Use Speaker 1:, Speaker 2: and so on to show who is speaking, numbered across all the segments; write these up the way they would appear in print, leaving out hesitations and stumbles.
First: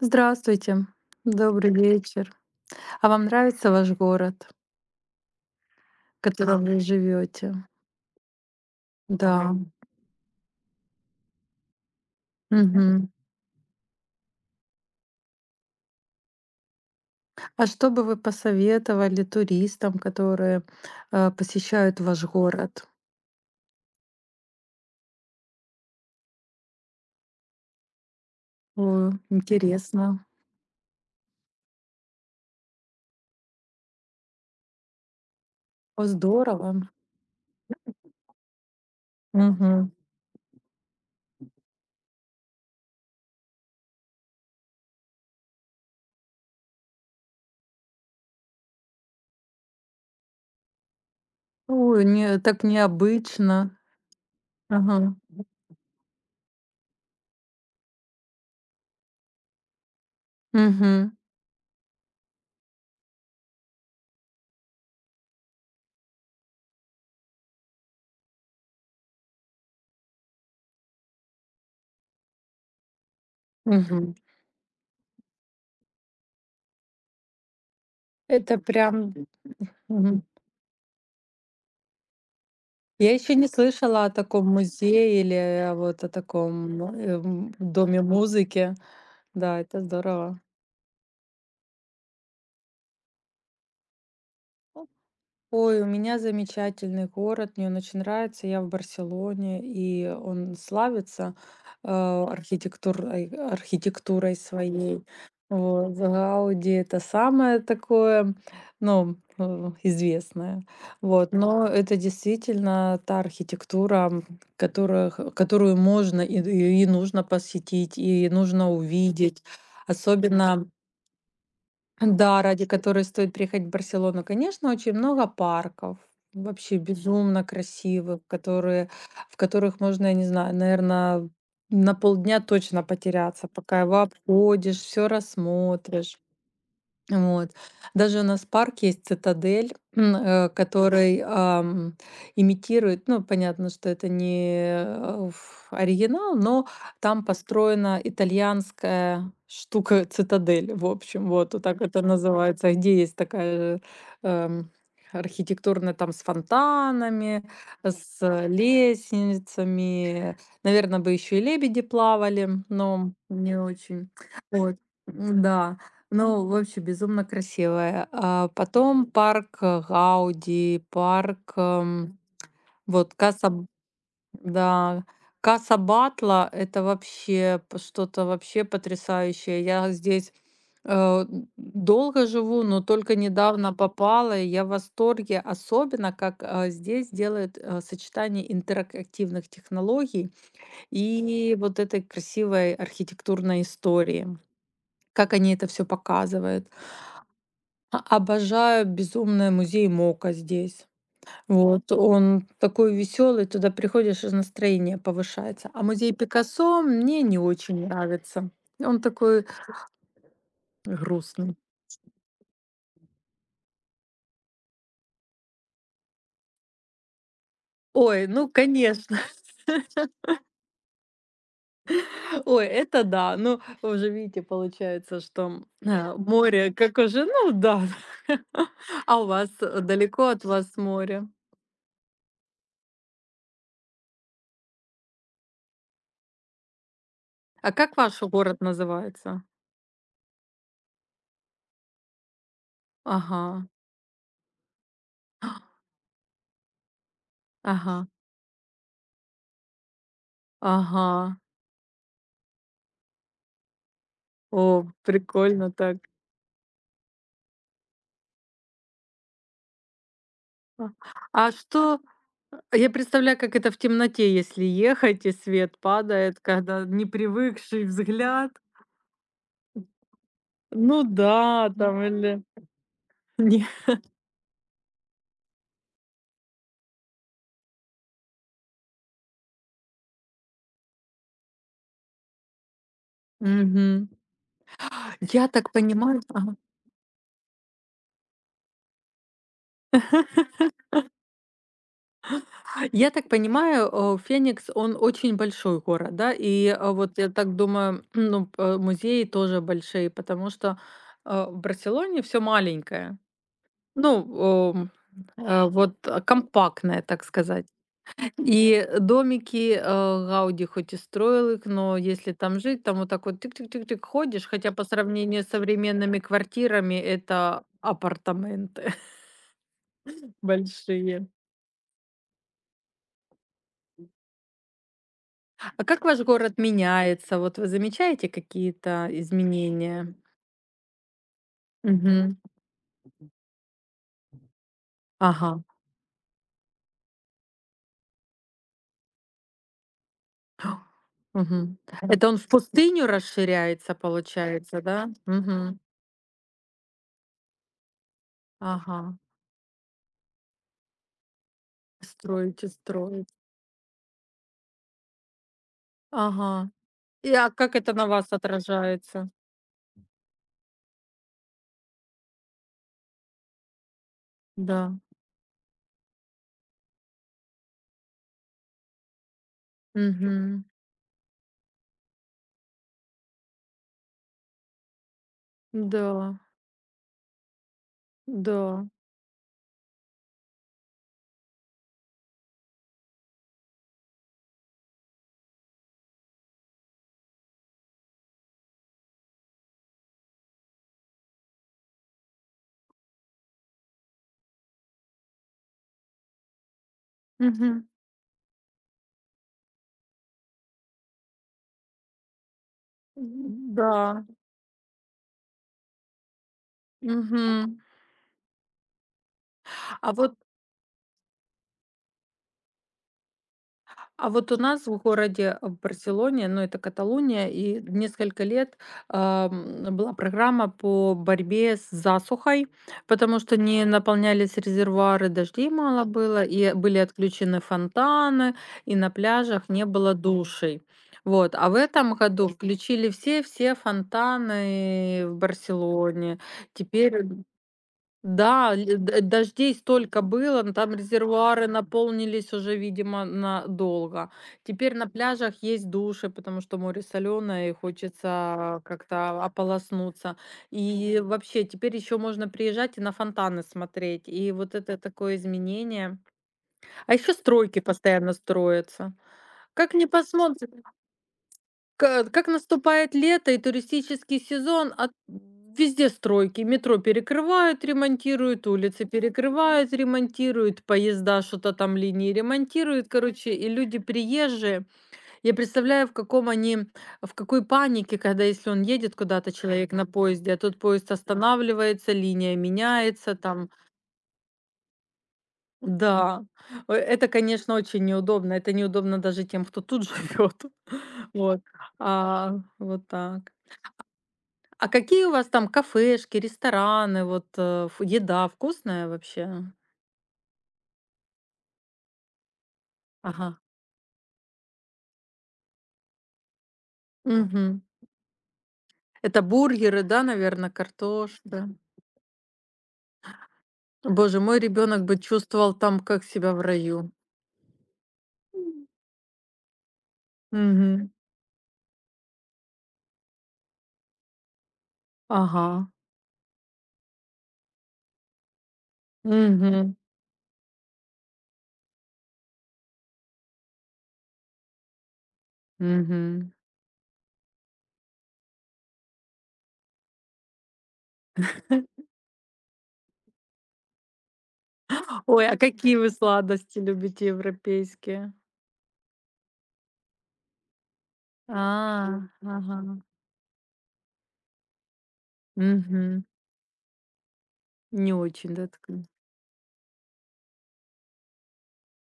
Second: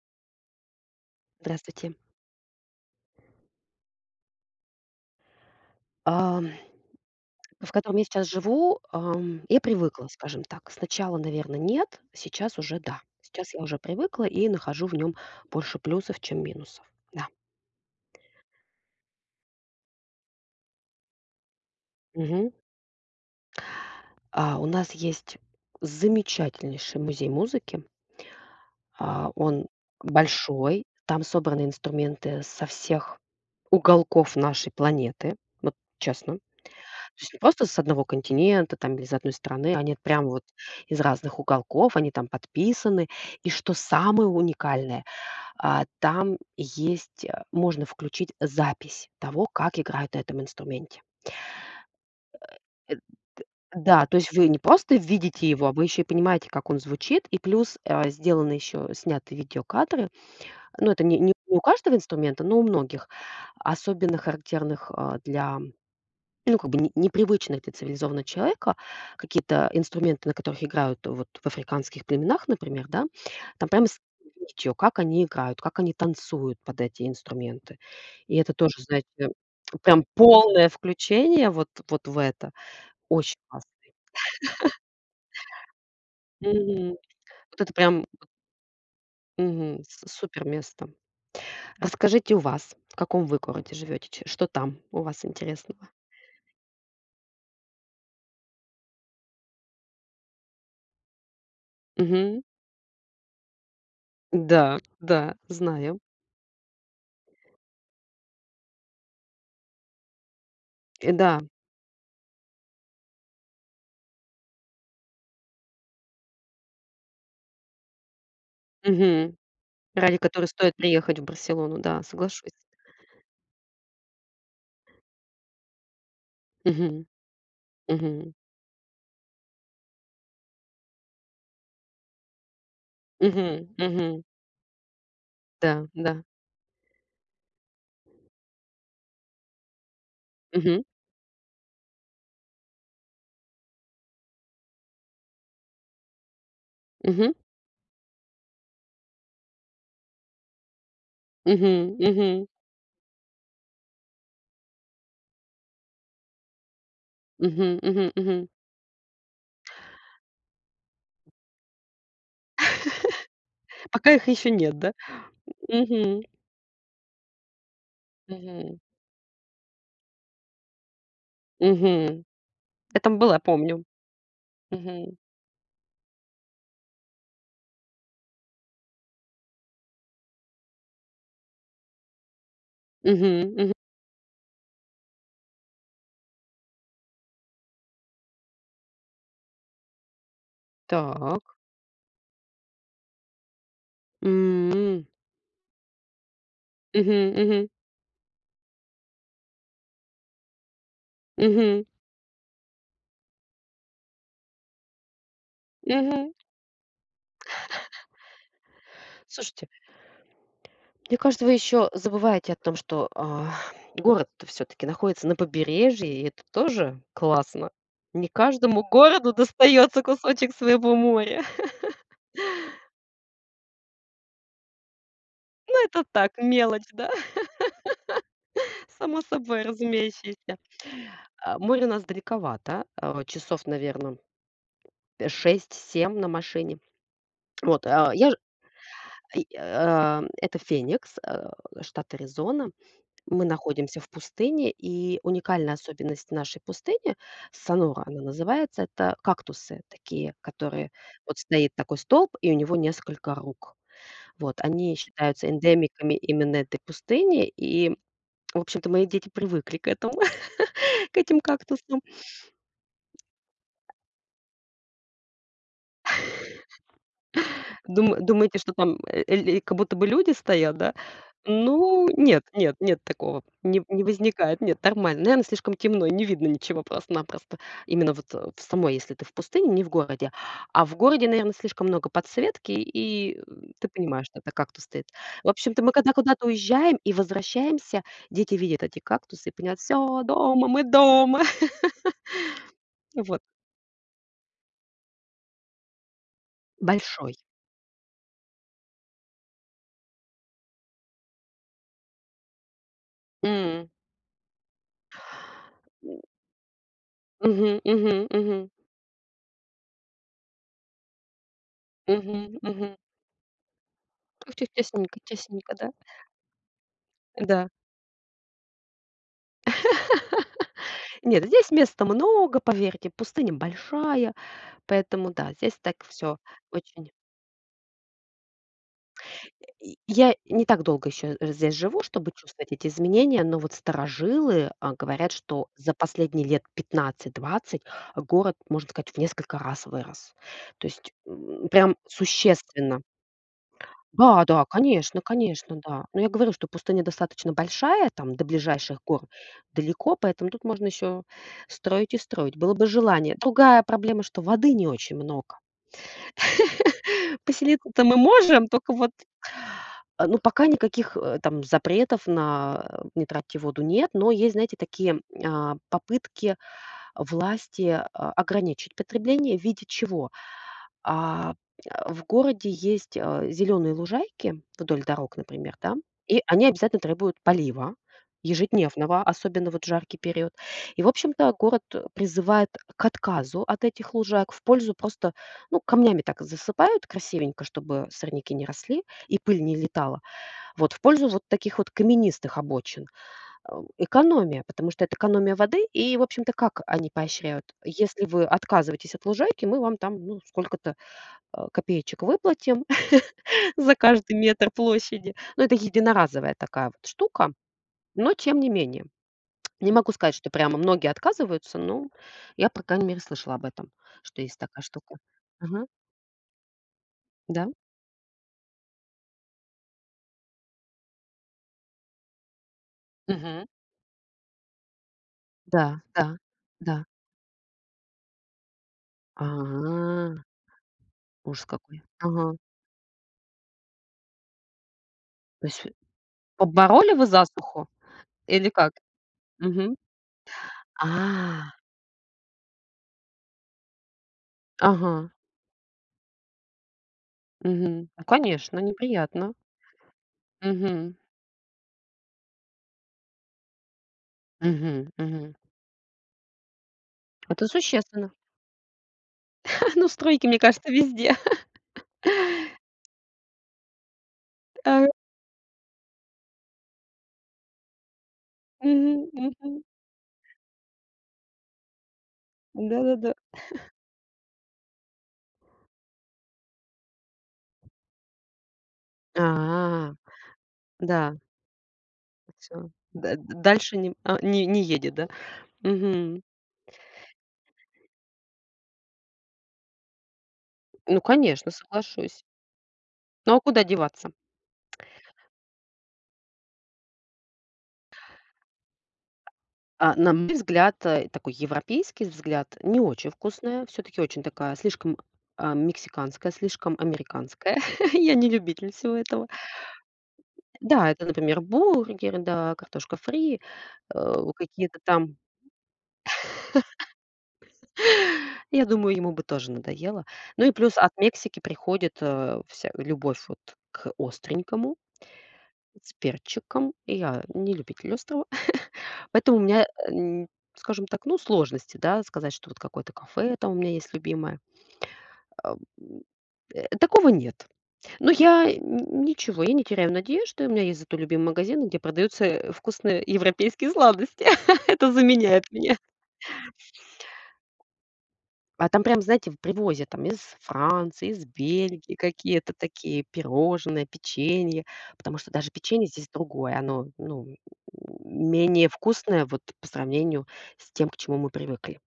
Speaker 1: Здравствуйте, добрый
Speaker 2: Здравствуйте.
Speaker 1: вечер. А вам нравится ваш город, в, да,
Speaker 2: Ам,
Speaker 1: котором вы живете?
Speaker 2: в котором я сейчас живу,
Speaker 1: Да.
Speaker 2: я привыкла, скажем так. Сначала, наверное, нет, сейчас уже да.
Speaker 1: Мгм.
Speaker 2: Сейчас я уже привыкла и нахожу в нем больше плюсов, чем минусов. Да.
Speaker 1: А что бы вы посоветовали туристам, которые, посещают ваш
Speaker 2: Мгм.
Speaker 1: город?
Speaker 2: У нас есть замечательнейший музей музыки.
Speaker 1: О,
Speaker 2: Он
Speaker 1: интересно.
Speaker 2: большой, там собраны инструменты со всех уголков нашей планеты. Вот
Speaker 1: О,
Speaker 2: честно.
Speaker 1: здорово.
Speaker 2: То есть не просто с одного континента там или из одной страны,
Speaker 1: Мгм.
Speaker 2: они прям вот из разных уголков, они там подписаны. И что самое уникальное, там есть, можно включить запись того, как играют на этом инструменте.
Speaker 1: Ой, не так
Speaker 2: Э,
Speaker 1: необычно.
Speaker 2: да, то есть вы не просто
Speaker 1: Ага.
Speaker 2: видите его, а вы еще и понимаете, как он звучит. И плюс, сделаны еще, сняты видеокадры. Ну, это
Speaker 1: Мгм.
Speaker 2: не у каждого инструмента, но у многих, особенно характерных, для. Ну, как бы не непривычные для цивилизованного человека какие-то инструменты, на которых играют вот в африканских племенах, например, да. Там прямо с
Speaker 1: Мгм.
Speaker 2: речью, как они играют, как они танцуют под эти инструменты. И это
Speaker 1: Это
Speaker 2: тоже, знаете,
Speaker 1: прям
Speaker 2: прям
Speaker 1: Мгм.
Speaker 2: полное включение вот в это.
Speaker 1: Я еще
Speaker 2: Очень
Speaker 1: не
Speaker 2: классно.
Speaker 1: слышала о таком музее или, вот о таком,
Speaker 2: Мгм. Вот это
Speaker 1: доме
Speaker 2: прям,
Speaker 1: музыки. Да, это
Speaker 2: мгм, с
Speaker 1: здорово.
Speaker 2: супер место. Расскажите, у вас, в каком вы городе живете, ч что там у вас
Speaker 1: Ой, у
Speaker 2: интересного?
Speaker 1: меня замечательный город, мне он очень нравится. Я в Барселоне, и он славится
Speaker 2: Мгм.
Speaker 1: архитектурой
Speaker 2: Да,
Speaker 1: своей.
Speaker 2: да,
Speaker 1: Вот,
Speaker 2: знаю.
Speaker 1: Гауди — это самое такое, ну, известное.
Speaker 2: Да.
Speaker 1: Вот, но это действительно та архитектура, которую можно и нужно посетить, и нужно
Speaker 2: Мгм.
Speaker 1: увидеть.
Speaker 2: Ради которой
Speaker 1: Особенно
Speaker 2: стоит приехать в Барселону, да,
Speaker 1: Да,
Speaker 2: соглашусь.
Speaker 1: ради которой стоит приехать в Барселону. Конечно, очень много парков, вообще
Speaker 2: Мгм,
Speaker 1: безумно красивых,
Speaker 2: мгм,
Speaker 1: в которых можно, я не знаю, наверное, на полдня точно потеряться,
Speaker 2: мгм,
Speaker 1: пока его
Speaker 2: мгм,
Speaker 1: обходишь, все
Speaker 2: да,
Speaker 1: рассмотришь.
Speaker 2: да,
Speaker 1: Вот. Даже у нас парк есть "Цитадель",
Speaker 2: мгм,
Speaker 1: который, имитирует, ну, понятно, что это не, э, ф оригинал, но там
Speaker 2: мгм,
Speaker 1: построена итальянская штука "Цитадель", в общем, вот, вот
Speaker 2: мгм,
Speaker 1: так это
Speaker 2: мгм,
Speaker 1: называется, а где есть такая, эм, архитектурная, там, с фонтанами,
Speaker 2: мгм, мгм,
Speaker 1: с
Speaker 2: мгм.
Speaker 1: лестницами. Наверное, бы еще и лебеди плавали, но не очень.
Speaker 2: Пока их еще
Speaker 1: Вот.
Speaker 2: нет, да?
Speaker 1: Да,
Speaker 2: Мгм,
Speaker 1: ну, в общем, безумно красивая. А
Speaker 2: мгм,
Speaker 1: потом парк, Гауди, парк,
Speaker 2: мгм. Я
Speaker 1: вот
Speaker 2: там была,
Speaker 1: Каса,
Speaker 2: помню.
Speaker 1: да,
Speaker 2: Мгм,
Speaker 1: Каса Батла — это вообще что-то вообще потрясающее. Я здесь э, долго живу, но только
Speaker 2: мгм, мгм.
Speaker 1: недавно попала, и я в восторге, особенно как здесь делают сочетание интерактивных технологий
Speaker 2: Так.
Speaker 1: и вот этой красивой архитектурной истории.
Speaker 2: М,
Speaker 1: Как они это все показывают.
Speaker 2: мгм, мгм,
Speaker 1: А обожаю безумно музей МОКа здесь.
Speaker 2: мгм,
Speaker 1: Вот он такой веселый, туда приходишь, и настроение повышается. А музей
Speaker 2: мгм.
Speaker 1: Пикассо мне не очень нравится. Он такой
Speaker 2: Слушайте, мне кажется, вы
Speaker 1: грустный.
Speaker 2: еще забываете о том, что, город все таки находится на побережье, и это тоже классно.
Speaker 1: Ой,
Speaker 2: Не
Speaker 1: ну
Speaker 2: каждому
Speaker 1: конечно.
Speaker 2: городу достается кусочек своего моря.
Speaker 1: Ой, это да. Ну, уже видите, получается, что,
Speaker 2: Ну, это так,
Speaker 1: море,
Speaker 2: мелочь,
Speaker 1: как
Speaker 2: да,
Speaker 1: уже, ну да. А
Speaker 2: само
Speaker 1: у вас,
Speaker 2: собой
Speaker 1: далеко от
Speaker 2: разумеющееся.
Speaker 1: вас море?
Speaker 2: Море у нас далековато, часов, наверное, шесть-семь на машине.
Speaker 1: А
Speaker 2: Вот,
Speaker 1: как ваш
Speaker 2: я ж
Speaker 1: город называется?
Speaker 2: это Феникс, штат Аризона.
Speaker 1: Ага.
Speaker 2: Мы находимся в пустыне, и уникальная особенность нашей пустыни, Сонора
Speaker 1: Ага.
Speaker 2: она называется, это кактусы такие, которые
Speaker 1: Ага.
Speaker 2: вот стоит такой столб, и у него несколько рук. Вот,
Speaker 1: О,
Speaker 2: они считаются
Speaker 1: прикольно так.
Speaker 2: эндемиками именно этой пустыни, и, в общем-то, мои дети привыкли к этому,
Speaker 1: А
Speaker 2: к этим
Speaker 1: а что
Speaker 2: кактусам.
Speaker 1: а я представляю, как это в темноте, если ехать и свет падает, когда непривыкший
Speaker 2: Дума
Speaker 1: взгляд.
Speaker 2: думаете, что там, э, ль как будто бы люди стоят, да?
Speaker 1: Ну да, там
Speaker 2: Ну,
Speaker 1: или
Speaker 2: нет, нет, нет такого,
Speaker 1: не.
Speaker 2: не возникает, нет, нормально. Наверно, слишком темно, не видно ничего просто-напросто. Именно вот, в самой, если ты в пустыне, не в городе. А в городе, наверно, слишком много подсветки, и, ты
Speaker 1: Мгм.
Speaker 2: понимаешь, что это кактус стоит.
Speaker 1: Я
Speaker 2: В
Speaker 1: так
Speaker 2: общем-то, мы когда
Speaker 1: понимаю,
Speaker 2: куда-то
Speaker 1: ага.
Speaker 2: уезжаем и возвращаемся, дети видят эти кактусы и понимают: «Всё, дома, мы дома».
Speaker 1: Я так
Speaker 2: Вот.
Speaker 1: понимаю, Феникс, он очень большой город, да? И, вот я
Speaker 2: Большой.
Speaker 1: так думаю, ну, музеи тоже большие, потому что, в Барселоне все маленькое.
Speaker 2: М.
Speaker 1: Ну, вот компактное, так сказать.
Speaker 2: Мгм, мгм, мгм.
Speaker 1: И домики, Гауди хоть и строил их, но если
Speaker 2: Мгм,
Speaker 1: там жить, там
Speaker 2: мгм.
Speaker 1: вот так вот тык-тык-тык-тык ходишь,
Speaker 2: Тю-тю,
Speaker 1: хотя по
Speaker 2: тесненько,
Speaker 1: сравнению с
Speaker 2: тесненько, да?
Speaker 1: современными квартирами это
Speaker 2: Да.
Speaker 1: апартаменты большие.
Speaker 2: Нет, здесь места много, поверьте, пустыня большая, поэтому да, здесь
Speaker 1: А
Speaker 2: так
Speaker 1: как ваш
Speaker 2: все
Speaker 1: город
Speaker 2: очень.
Speaker 1: меняется? Вот вы замечаете какие-то
Speaker 2: И
Speaker 1: изменения?
Speaker 2: я не так долго еще здесь живу, чтобы
Speaker 1: Мгм.
Speaker 2: чувствовать эти изменения, но вот старожилы, говорят,
Speaker 1: Ага,
Speaker 2: что за последние лет пятнадцать-двадцать город, можно сказать, в несколько раз вырос. То есть,
Speaker 1: мгм.
Speaker 2: прям
Speaker 1: Это он в
Speaker 2: существенно.
Speaker 1: пустыню расширяется,
Speaker 2: Да, да,
Speaker 1: получается, да?
Speaker 2: конечно, конечно,
Speaker 1: Мгм.
Speaker 2: да. Но я говорю, что пустыня достаточно большая, там до
Speaker 1: Ага.
Speaker 2: ближайших гор далеко, поэтому тут можно еще строить и строить.
Speaker 1: Строите,
Speaker 2: Было бы
Speaker 1: строите.
Speaker 2: желание. Другая проблема, что воды не очень много.
Speaker 1: Ага. И, а как это
Speaker 2: Поселиться-то
Speaker 1: на
Speaker 2: мы
Speaker 1: вас
Speaker 2: можем, только вот,
Speaker 1: отражается?
Speaker 2: ну, пока никаких там запретов на не тратьте воду нет, но есть, знаете,
Speaker 1: Да.
Speaker 2: такие попытки власти ограничить потребление в виде чего?
Speaker 1: Мгм.
Speaker 2: А, в городе есть, зеленые лужайки вдоль дорог, например, да,
Speaker 1: Да,
Speaker 2: и они обязательно требуют полива
Speaker 1: да.
Speaker 2: ежедневного, особенно вот в жаркий период. И, в общем-то, город, призывает к отказу от этих лужаек в пользу просто, ну, камнями так засыпают красивенько, чтобы сорняки не росли и пыль не летала. Вот в пользу вот таких вот каменистых обочин. Экономия, потому что это экономия воды. И, в общем-то, как они поощряют?
Speaker 1: Мгм.
Speaker 2: Если вы отказываетесь от лужайки, мы вам там, ну, сколько-то копеечек выплатим за
Speaker 1: Да.
Speaker 2: каждый метр площади. Но это единоразовая такая вот штука,
Speaker 1: Мгм.
Speaker 2: но тем не менее. Не
Speaker 1: А
Speaker 2: могу
Speaker 1: вот
Speaker 2: сказать, что прямо многие отказываются, но я, по крайней мере, слышала об этом,
Speaker 1: а
Speaker 2: что
Speaker 1: вот у
Speaker 2: есть такая
Speaker 1: нас в
Speaker 2: штука.
Speaker 1: городе, в
Speaker 2: Ага,
Speaker 1: Барселоне, ну, это Каталония,
Speaker 2: да.
Speaker 1: и несколько лет, была программа по борьбе с засухой, потому что
Speaker 2: Мгм.
Speaker 1: не наполнялись резервуары, дождей
Speaker 2: Да,
Speaker 1: мало
Speaker 2: да,
Speaker 1: было, и
Speaker 2: да.
Speaker 1: были отключены фонтаны, и на
Speaker 2: А,
Speaker 1: пляжах не было душей. Вот,
Speaker 2: ужас
Speaker 1: а в
Speaker 2: какой.
Speaker 1: этом году
Speaker 2: Ага.
Speaker 1: включили все фонтаны в
Speaker 2: То есть
Speaker 1: Барселоне.
Speaker 2: побороли
Speaker 1: Теперь
Speaker 2: вы засуху или
Speaker 1: Да,
Speaker 2: как?
Speaker 1: ль д дождей
Speaker 2: Мгм.
Speaker 1: столько было, но там резервуары
Speaker 2: А,
Speaker 1: наполнились уже, видимо, надолго. Теперь на
Speaker 2: ага,
Speaker 1: пляжах есть души, потому что море соленое и
Speaker 2: мгм. Ну, конечно,
Speaker 1: хочется как-то
Speaker 2: неприятно.
Speaker 1: ополоснуться.
Speaker 2: Мгм,
Speaker 1: И вообще, теперь еще можно приезжать и на фонтаны смотреть. И вот это
Speaker 2: мгм,
Speaker 1: такое
Speaker 2: мгм.
Speaker 1: изменение. А еще
Speaker 2: Это
Speaker 1: стройки
Speaker 2: существенно.
Speaker 1: постоянно строятся. Как не
Speaker 2: Ну, стройки, мне
Speaker 1: посмотри.
Speaker 2: кажется, везде.
Speaker 1: Ка как наступает лето и туристический сезон,
Speaker 2: А,
Speaker 1: а везде стройки. Метро перекрывают, ремонтируют, улицы
Speaker 2: мгм, мгм.
Speaker 1: перекрывают, ремонтируют, поезда что-то там линии ремонтируют,
Speaker 2: Да-да-да.
Speaker 1: короче. И люди приезжие, я представляю, в каком они, в какой панике, когда, если он едет куда-то, человек, на
Speaker 2: А,
Speaker 1: поезде, а тут поезд
Speaker 2: да,
Speaker 1: останавливается, линия
Speaker 2: Все.
Speaker 1: меняется там.
Speaker 2: Дальше не а, не не едет, да?
Speaker 1: Да,
Speaker 2: Мгм.
Speaker 1: это, конечно, очень неудобно. Это неудобно даже тем, кто тут живет.
Speaker 2: Ну,
Speaker 1: Вот,
Speaker 2: конечно, соглашусь.
Speaker 1: вот так.
Speaker 2: Ну, а куда деваться?
Speaker 1: А какие у вас там кафешки, рестораны, вот, э, ф еда вкусная вообще?
Speaker 2: На мой взгляд, такой европейский взгляд, не очень
Speaker 1: Ага.
Speaker 2: вкусная, все таки очень такая слишком, мексиканская, слишком американская.
Speaker 1: Мгм.
Speaker 2: Я не любитель всего
Speaker 1: Это
Speaker 2: этого.
Speaker 1: бургеры, да, наверное,
Speaker 2: Да, это,
Speaker 1: картошка?
Speaker 2: например,
Speaker 1: Да.
Speaker 2: бургеры, да, картошка фри,
Speaker 1: Боже, мой
Speaker 2: какие-то
Speaker 1: ребенок бы
Speaker 2: там.
Speaker 1: чувствовал там, как себя в раю.
Speaker 2: Я думаю, ему бы тоже надоело. Ну и плюс
Speaker 1: Мгм.
Speaker 2: от Мексики приходит, вся любовь вот к остренькому,
Speaker 1: Ага.
Speaker 2: с перчиком. И я не любитель острова. Поэтому у меня, э,
Speaker 1: Мгм.
Speaker 2: н скажем так, ну, сложности, да, сказать, что вот какое-то кафе там у меня есть любимое. А, м,
Speaker 1: Мгм.
Speaker 2: такого нет. Но я н ничего, я не теряю надежды. У меня есть зато любимый магазин, где продаются, вкусные европейские сладости. Это
Speaker 1: Ой, а
Speaker 2: заменяет
Speaker 1: какие
Speaker 2: меня.
Speaker 1: вы сладости любите европейские?
Speaker 2: А там прям, знаете, в привозят там из Франции, из Бельгии
Speaker 1: А,
Speaker 2: какие-то
Speaker 1: ага.
Speaker 2: такие пирожные, печенье. Потому что даже печенье
Speaker 1: Мгм.
Speaker 2: здесь другое. Оно, ну,
Speaker 1: Не очень, да, так?
Speaker 2: менее вкусное вот по сравнению с тем, к чему мы привыкли.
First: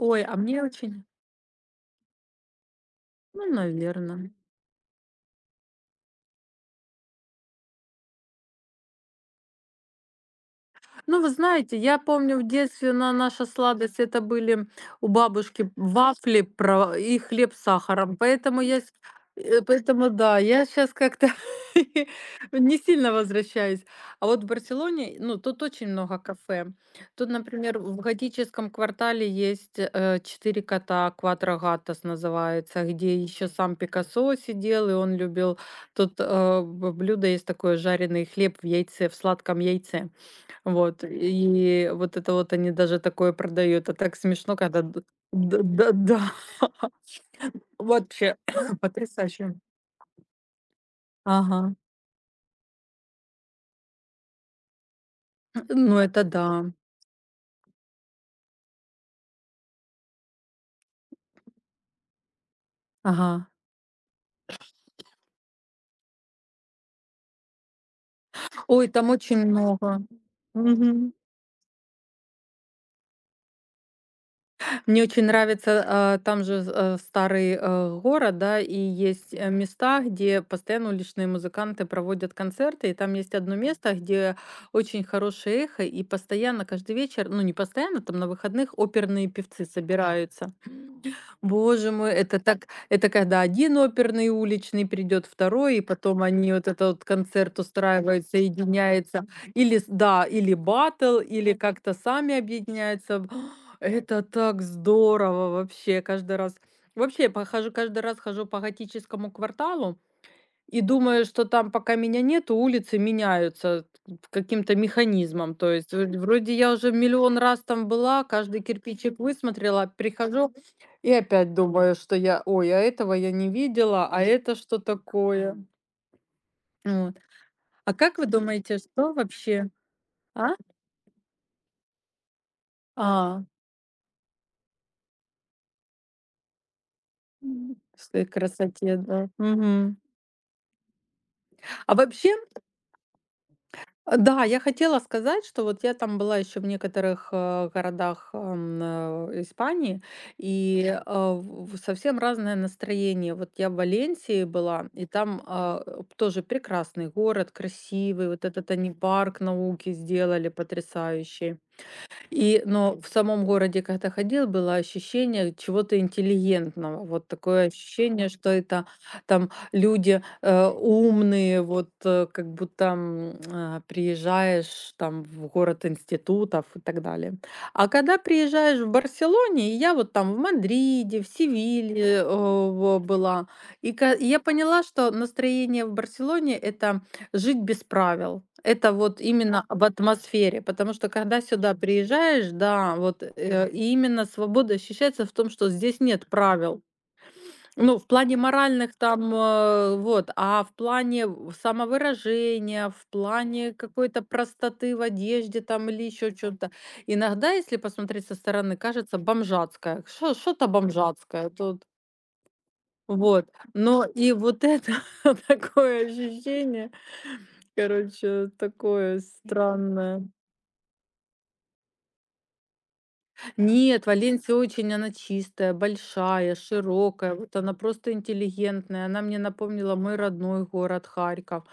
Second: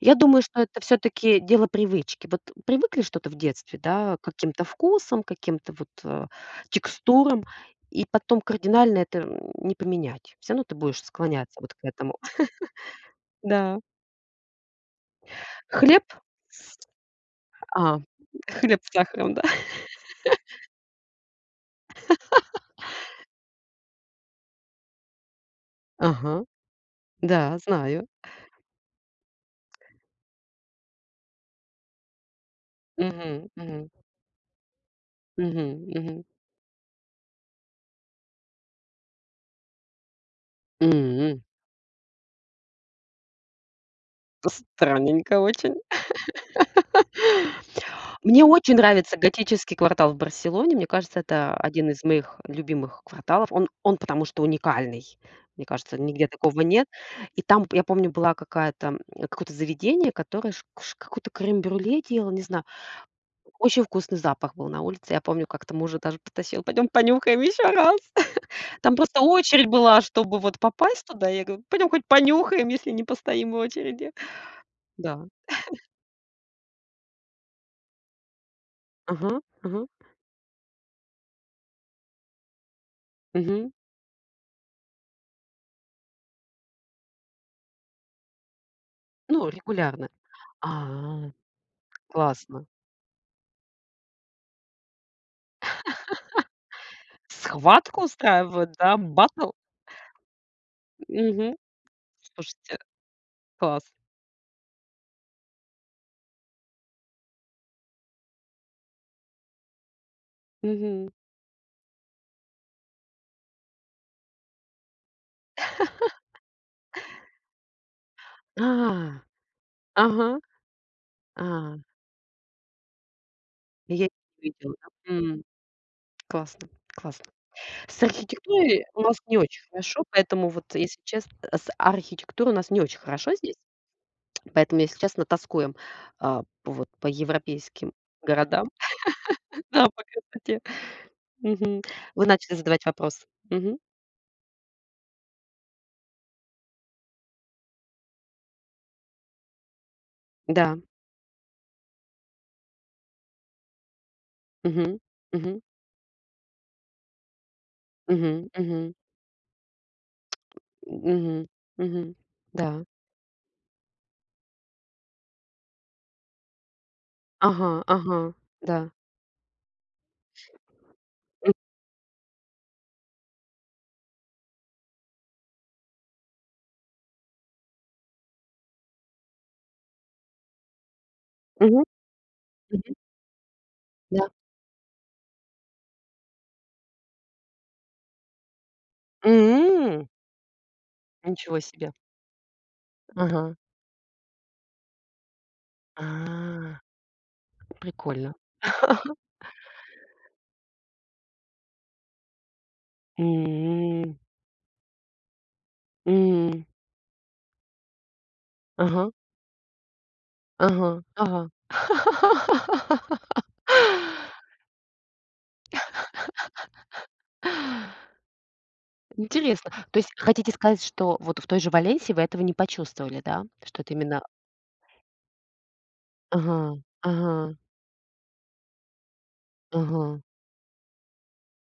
Speaker 2: Я
Speaker 1: а
Speaker 2: думаю,
Speaker 1: мне
Speaker 2: что это
Speaker 1: очень.
Speaker 2: все-таки дело привычки. Вот привыкли что-то в
Speaker 1: Ну,
Speaker 2: детстве, да, к
Speaker 1: наверное.
Speaker 2: каким-то вкусом, к каким-то вот текстурам, и потом кардинально это не поменять. Все равно ты будешь
Speaker 1: Ну, вы
Speaker 2: склоняться вот
Speaker 1: знаете,
Speaker 2: к
Speaker 1: я
Speaker 2: этому.
Speaker 1: помню, в детстве на наша
Speaker 2: Да.
Speaker 1: сладость — это были у бабушки
Speaker 2: Хлеб
Speaker 1: вафли
Speaker 2: с-
Speaker 1: про и хлеб с
Speaker 2: а,
Speaker 1: сахаром. Поэтому я
Speaker 2: Хлеб с
Speaker 1: с
Speaker 2: сахаром, да.
Speaker 1: э, поэтому да, я сейчас как-то не сильно возвращаюсь. А вот в Барселоне, ну, тут очень много
Speaker 2: Ага,
Speaker 1: кафе. Тут,
Speaker 2: да,
Speaker 1: например, в
Speaker 2: знаю.
Speaker 1: готическом квартале есть, "Четыре кота", "Кватро Гатос" называется, где
Speaker 2: Мгм,
Speaker 1: еще сам
Speaker 2: мгм,
Speaker 1: Пикассо сидел, и он любил.
Speaker 2: мгм,
Speaker 1: Тут,
Speaker 2: мгм.
Speaker 1: э, б блюдо есть такое — жареный хлеб в яйце, в сладком яйце. Вот,
Speaker 2: М.
Speaker 1: и вот это вот они даже такое продают. А так смешно, когда д
Speaker 2: Странненько очень.
Speaker 1: да-да-да. Вообще
Speaker 2: Мне очень нравится
Speaker 1: потрясающе.
Speaker 2: готический квартал в Барселоне. Мне кажется, это
Speaker 1: Ага.
Speaker 2: один из моих любимых кварталов. Он потому что уникальный. Мне кажется,
Speaker 1: Ну, это
Speaker 2: нигде такого
Speaker 1: да.
Speaker 2: нет. И там, я помню, была какая-то, какое-то заведение, которое ш ш какой-то крем-брюле делало, не знаю.
Speaker 1: Ага.
Speaker 2: Очень вкусный запах был на улице. Я помню, как-то мужа даже потащил: «Пойдем понюхаем еще раз».
Speaker 1: Ой,
Speaker 2: Там
Speaker 1: там
Speaker 2: просто
Speaker 1: очень
Speaker 2: очередь была,
Speaker 1: много.
Speaker 2: чтобы вот попасть
Speaker 1: Мгм.
Speaker 2: туда. Я говорю: «Пойдем хоть понюхаем, если не постоим в очереди».
Speaker 1: Мне очень
Speaker 2: Да.
Speaker 1: нравится, там же, старый, город, да, и есть,
Speaker 2: Ага, ага,
Speaker 1: места, где постоянно уличные музыканты проводят концерты. И там есть одно
Speaker 2: мгм.
Speaker 1: место, где очень хорошее эхо, и постоянно, каждый вечер, ну, не постоянно, там на выходных оперные
Speaker 2: Ну,
Speaker 1: певцы
Speaker 2: регулярно.
Speaker 1: собираются.
Speaker 2: А,
Speaker 1: Боже мой, это так,
Speaker 2: классно.
Speaker 1: когда один оперный уличный придет, второй, и потом они вот этот вот концерт
Speaker 2: Схватку
Speaker 1: устраивают,
Speaker 2: устраивают, да,
Speaker 1: соединяются.
Speaker 2: баттл?
Speaker 1: Или с да, или баттл, или
Speaker 2: Мгм.
Speaker 1: как-то сами
Speaker 2: Слушайте,
Speaker 1: объединяются.
Speaker 2: класс.
Speaker 1: Это так здорово вообще каждый раз. Вообще, похожу каждый раз хожу по готическому кварталу. И
Speaker 2: Мгм.
Speaker 1: думаю, что там, пока меня нету, улицы меняются каким-то механизмом. То есть вроде я уже миллион раз там была, каждый кирпичик
Speaker 2: А,
Speaker 1: высмотрела,
Speaker 2: ага,
Speaker 1: прихожу и
Speaker 2: а,
Speaker 1: опять думаю, что я: "Ой, а этого я не
Speaker 2: я
Speaker 1: видела,
Speaker 2: не
Speaker 1: а это
Speaker 2: видела,
Speaker 1: что
Speaker 2: да. М.
Speaker 1: такое?"
Speaker 2: Классно,
Speaker 1: Вот.
Speaker 2: классно.
Speaker 1: А
Speaker 2: С
Speaker 1: как вы думаете,
Speaker 2: архитектурой у
Speaker 1: что
Speaker 2: нас не очень
Speaker 1: вообще.
Speaker 2: хорошо, поэтому
Speaker 1: А?
Speaker 2: вот, если честно, с архитектурой у нас не очень хорошо
Speaker 1: А,
Speaker 2: здесь. Поэтому, если честно, тоскуем, вот по
Speaker 1: м,
Speaker 2: европейским
Speaker 1: с той
Speaker 2: городам.
Speaker 1: красоте, да.
Speaker 2: Да,
Speaker 1: Мгм.
Speaker 2: по красоте. Мгм.
Speaker 1: А
Speaker 2: Вы
Speaker 1: вообще
Speaker 2: начали задавать вопрос. Мгм.
Speaker 1: А, да, я хотела сказать, что вот я там была еще в некоторых, городах, Испании,
Speaker 2: Да.
Speaker 1: и, в совсем разное настроение. Вот я в Валенсии была,
Speaker 2: Мгм.
Speaker 1: и там,
Speaker 2: Мгм.
Speaker 1: тоже прекрасный город, красивый. Вот
Speaker 2: Мгм.
Speaker 1: этот они
Speaker 2: Мгм.
Speaker 1: парк науки сделали
Speaker 2: Мгм.
Speaker 1: потрясающий.
Speaker 2: Мгм.
Speaker 1: И,
Speaker 2: Да.
Speaker 1: но в самом городе, когда ходил, было ощущение чего-то интеллигентного. Вот такое
Speaker 2: Ага, ага.
Speaker 1: ощущение, что
Speaker 2: Да.
Speaker 1: это там люди,
Speaker 2: М.
Speaker 1: умные, вот, как будто, приезжаешь там в город институтов и так далее. А когда приезжаешь в Барселоне, и я вот там в Мадриде, в
Speaker 2: Мгм.
Speaker 1: Севилье,
Speaker 2: Мгм.
Speaker 1: была, и
Speaker 2: Да.
Speaker 1: я поняла, что настроение в Барселоне — это жить без правил. Это вот именно об
Speaker 2: М.
Speaker 1: атмосфере, потому что когда
Speaker 2: Ничего
Speaker 1: сюда
Speaker 2: себе.
Speaker 1: приезжаешь, да, вот,
Speaker 2: Ага.
Speaker 1: и именно свобода ощущается в том, что здесь нет
Speaker 2: А.
Speaker 1: правил. Ну, в
Speaker 2: Прикольно.
Speaker 1: плане моральных там, вот, а в плане, в самовыражения, в плане
Speaker 2: М.
Speaker 1: какой-то простоты в одежде там или еще
Speaker 2: М.
Speaker 1: чё-то. Иногда, если посмотреть со стороны,
Speaker 2: Ага.
Speaker 1: кажется бомжатская, что-то
Speaker 2: Ага. Ага.
Speaker 1: бомжатское тут. Вот, но и вот это такое ощущение, короче, такое
Speaker 2: Интересно. То есть
Speaker 1: странное.
Speaker 2: хотите сказать, что вот в той же Валенсии вы этого не почувствовали, да? Что это
Speaker 1: Нет,
Speaker 2: именно.
Speaker 1: Валенсия очень, она чистая, большая,
Speaker 2: Ага, ага,
Speaker 1: широкая, вот она просто интеллигентная. Она мне напомнила
Speaker 2: ага,
Speaker 1: мой родной город Харьков.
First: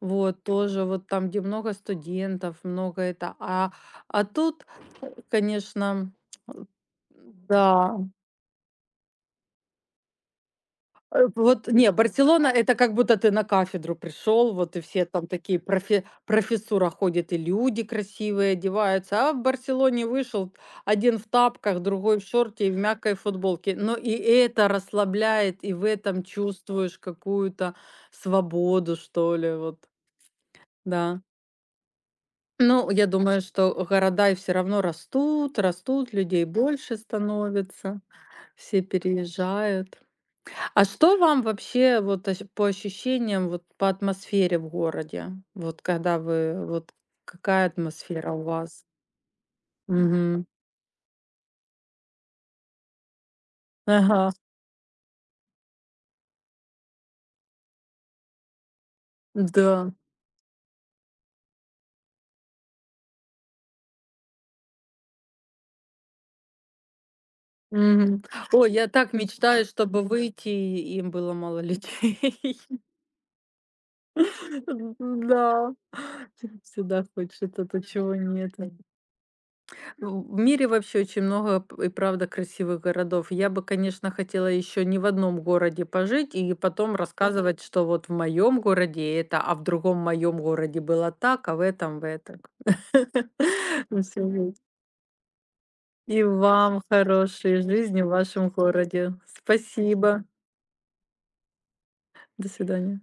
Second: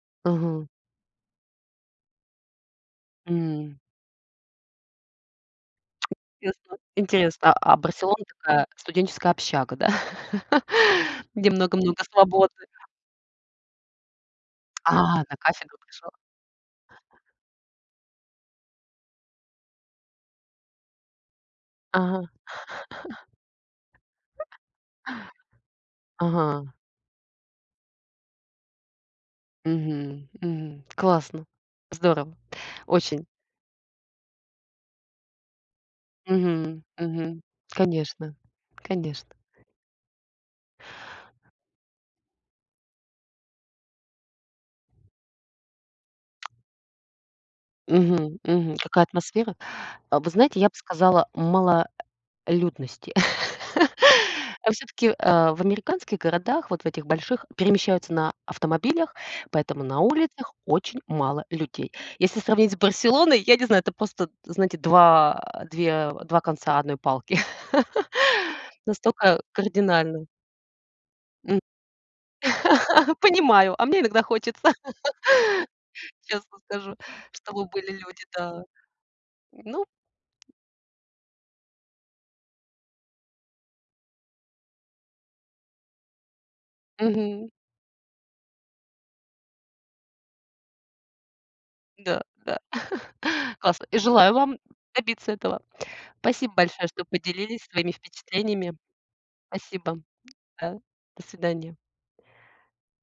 Speaker 1: Вот,
Speaker 2: ага.
Speaker 1: тоже вот там, где много студентов, много это. А,
Speaker 2: М.
Speaker 1: а тут, конечно,
Speaker 2: Интересно. Интересно. А
Speaker 1: да.
Speaker 2: Барселона такая студенческая общага, да? Где
Speaker 1: Вот не,
Speaker 2: много-много
Speaker 1: Барселона —
Speaker 2: свободы.
Speaker 1: это как будто ты на кафедру пришел, вот, и все там
Speaker 2: На
Speaker 1: такие
Speaker 2: кафедру
Speaker 1: профе
Speaker 2: пришел.
Speaker 1: профессура ходит, и люди красивые одеваются. А в Барселоне вышел один в тапках, другой в
Speaker 2: Ага,
Speaker 1: шорте и в мягкой футболке. Но и это расслабляет, и в этом
Speaker 2: ага.
Speaker 1: чувствуешь какую-то свободу, что ли, вот.
Speaker 2: Мгм, мгм.
Speaker 1: Да.
Speaker 2: Классно. Здорово.
Speaker 1: Ну, я
Speaker 2: Очень.
Speaker 1: думаю, что города и всё равно растут, растут, людей
Speaker 2: Мгм,
Speaker 1: больше
Speaker 2: мгм.
Speaker 1: становится,
Speaker 2: Конечно,
Speaker 1: все
Speaker 2: конечно.
Speaker 1: переезжают. А что вам вообще вот по ощущениям, вот по атмосфере в городе? Вот какая атмосфера
Speaker 2: Мгм,
Speaker 1: у
Speaker 2: мгм.
Speaker 1: вас?
Speaker 2: Какая атмосфера. А вы
Speaker 1: Мгм.
Speaker 2: знаете, я бы сказала, мало. Людности.
Speaker 1: Ага,
Speaker 2: А всё-таки, в американских городах, вот в этих больших, перемещаются на автомобилях, поэтому
Speaker 1: да.
Speaker 2: на улицах очень мало людей. Если сравнить с Барселоной, я не знаю, это просто, знаете, 2, 2 конца одной палки.
Speaker 1: Мгм. Ой, я так
Speaker 2: Настолько
Speaker 1: мечтаю, чтобы
Speaker 2: кардинально.
Speaker 1: выйти, и им было мало
Speaker 2: М.
Speaker 1: людей.
Speaker 2: Понимаю, а мне иногда хочется,
Speaker 1: Да,
Speaker 2: честно скажу,
Speaker 1: всегда хочется
Speaker 2: чтобы
Speaker 1: то,
Speaker 2: были
Speaker 1: чего
Speaker 2: люди,
Speaker 1: нет.
Speaker 2: да. Ну,
Speaker 1: Ну, в мире вообще очень много и правда красивых городов. Я бы, конечно, хотела еще не в одном городе пожить и потом Мгм.
Speaker 2: мгм,
Speaker 1: Рассказывать, что вот в моем городе это, а в другом моем городе было так, а в этом, в
Speaker 2: да,
Speaker 1: этом.
Speaker 2: да. Классно. И
Speaker 1: Ну, всё
Speaker 2: желаю
Speaker 1: будет.
Speaker 2: вам добиться этого.
Speaker 1: И
Speaker 2: Спасибо
Speaker 1: вам
Speaker 2: большое, что
Speaker 1: хорошей
Speaker 2: поделились своими
Speaker 1: жизни в вашем
Speaker 2: впечатлениями.
Speaker 1: городе.
Speaker 2: Спасибо.
Speaker 1: Спасибо.
Speaker 2: Да. До свидания.
Speaker 1: До свидания.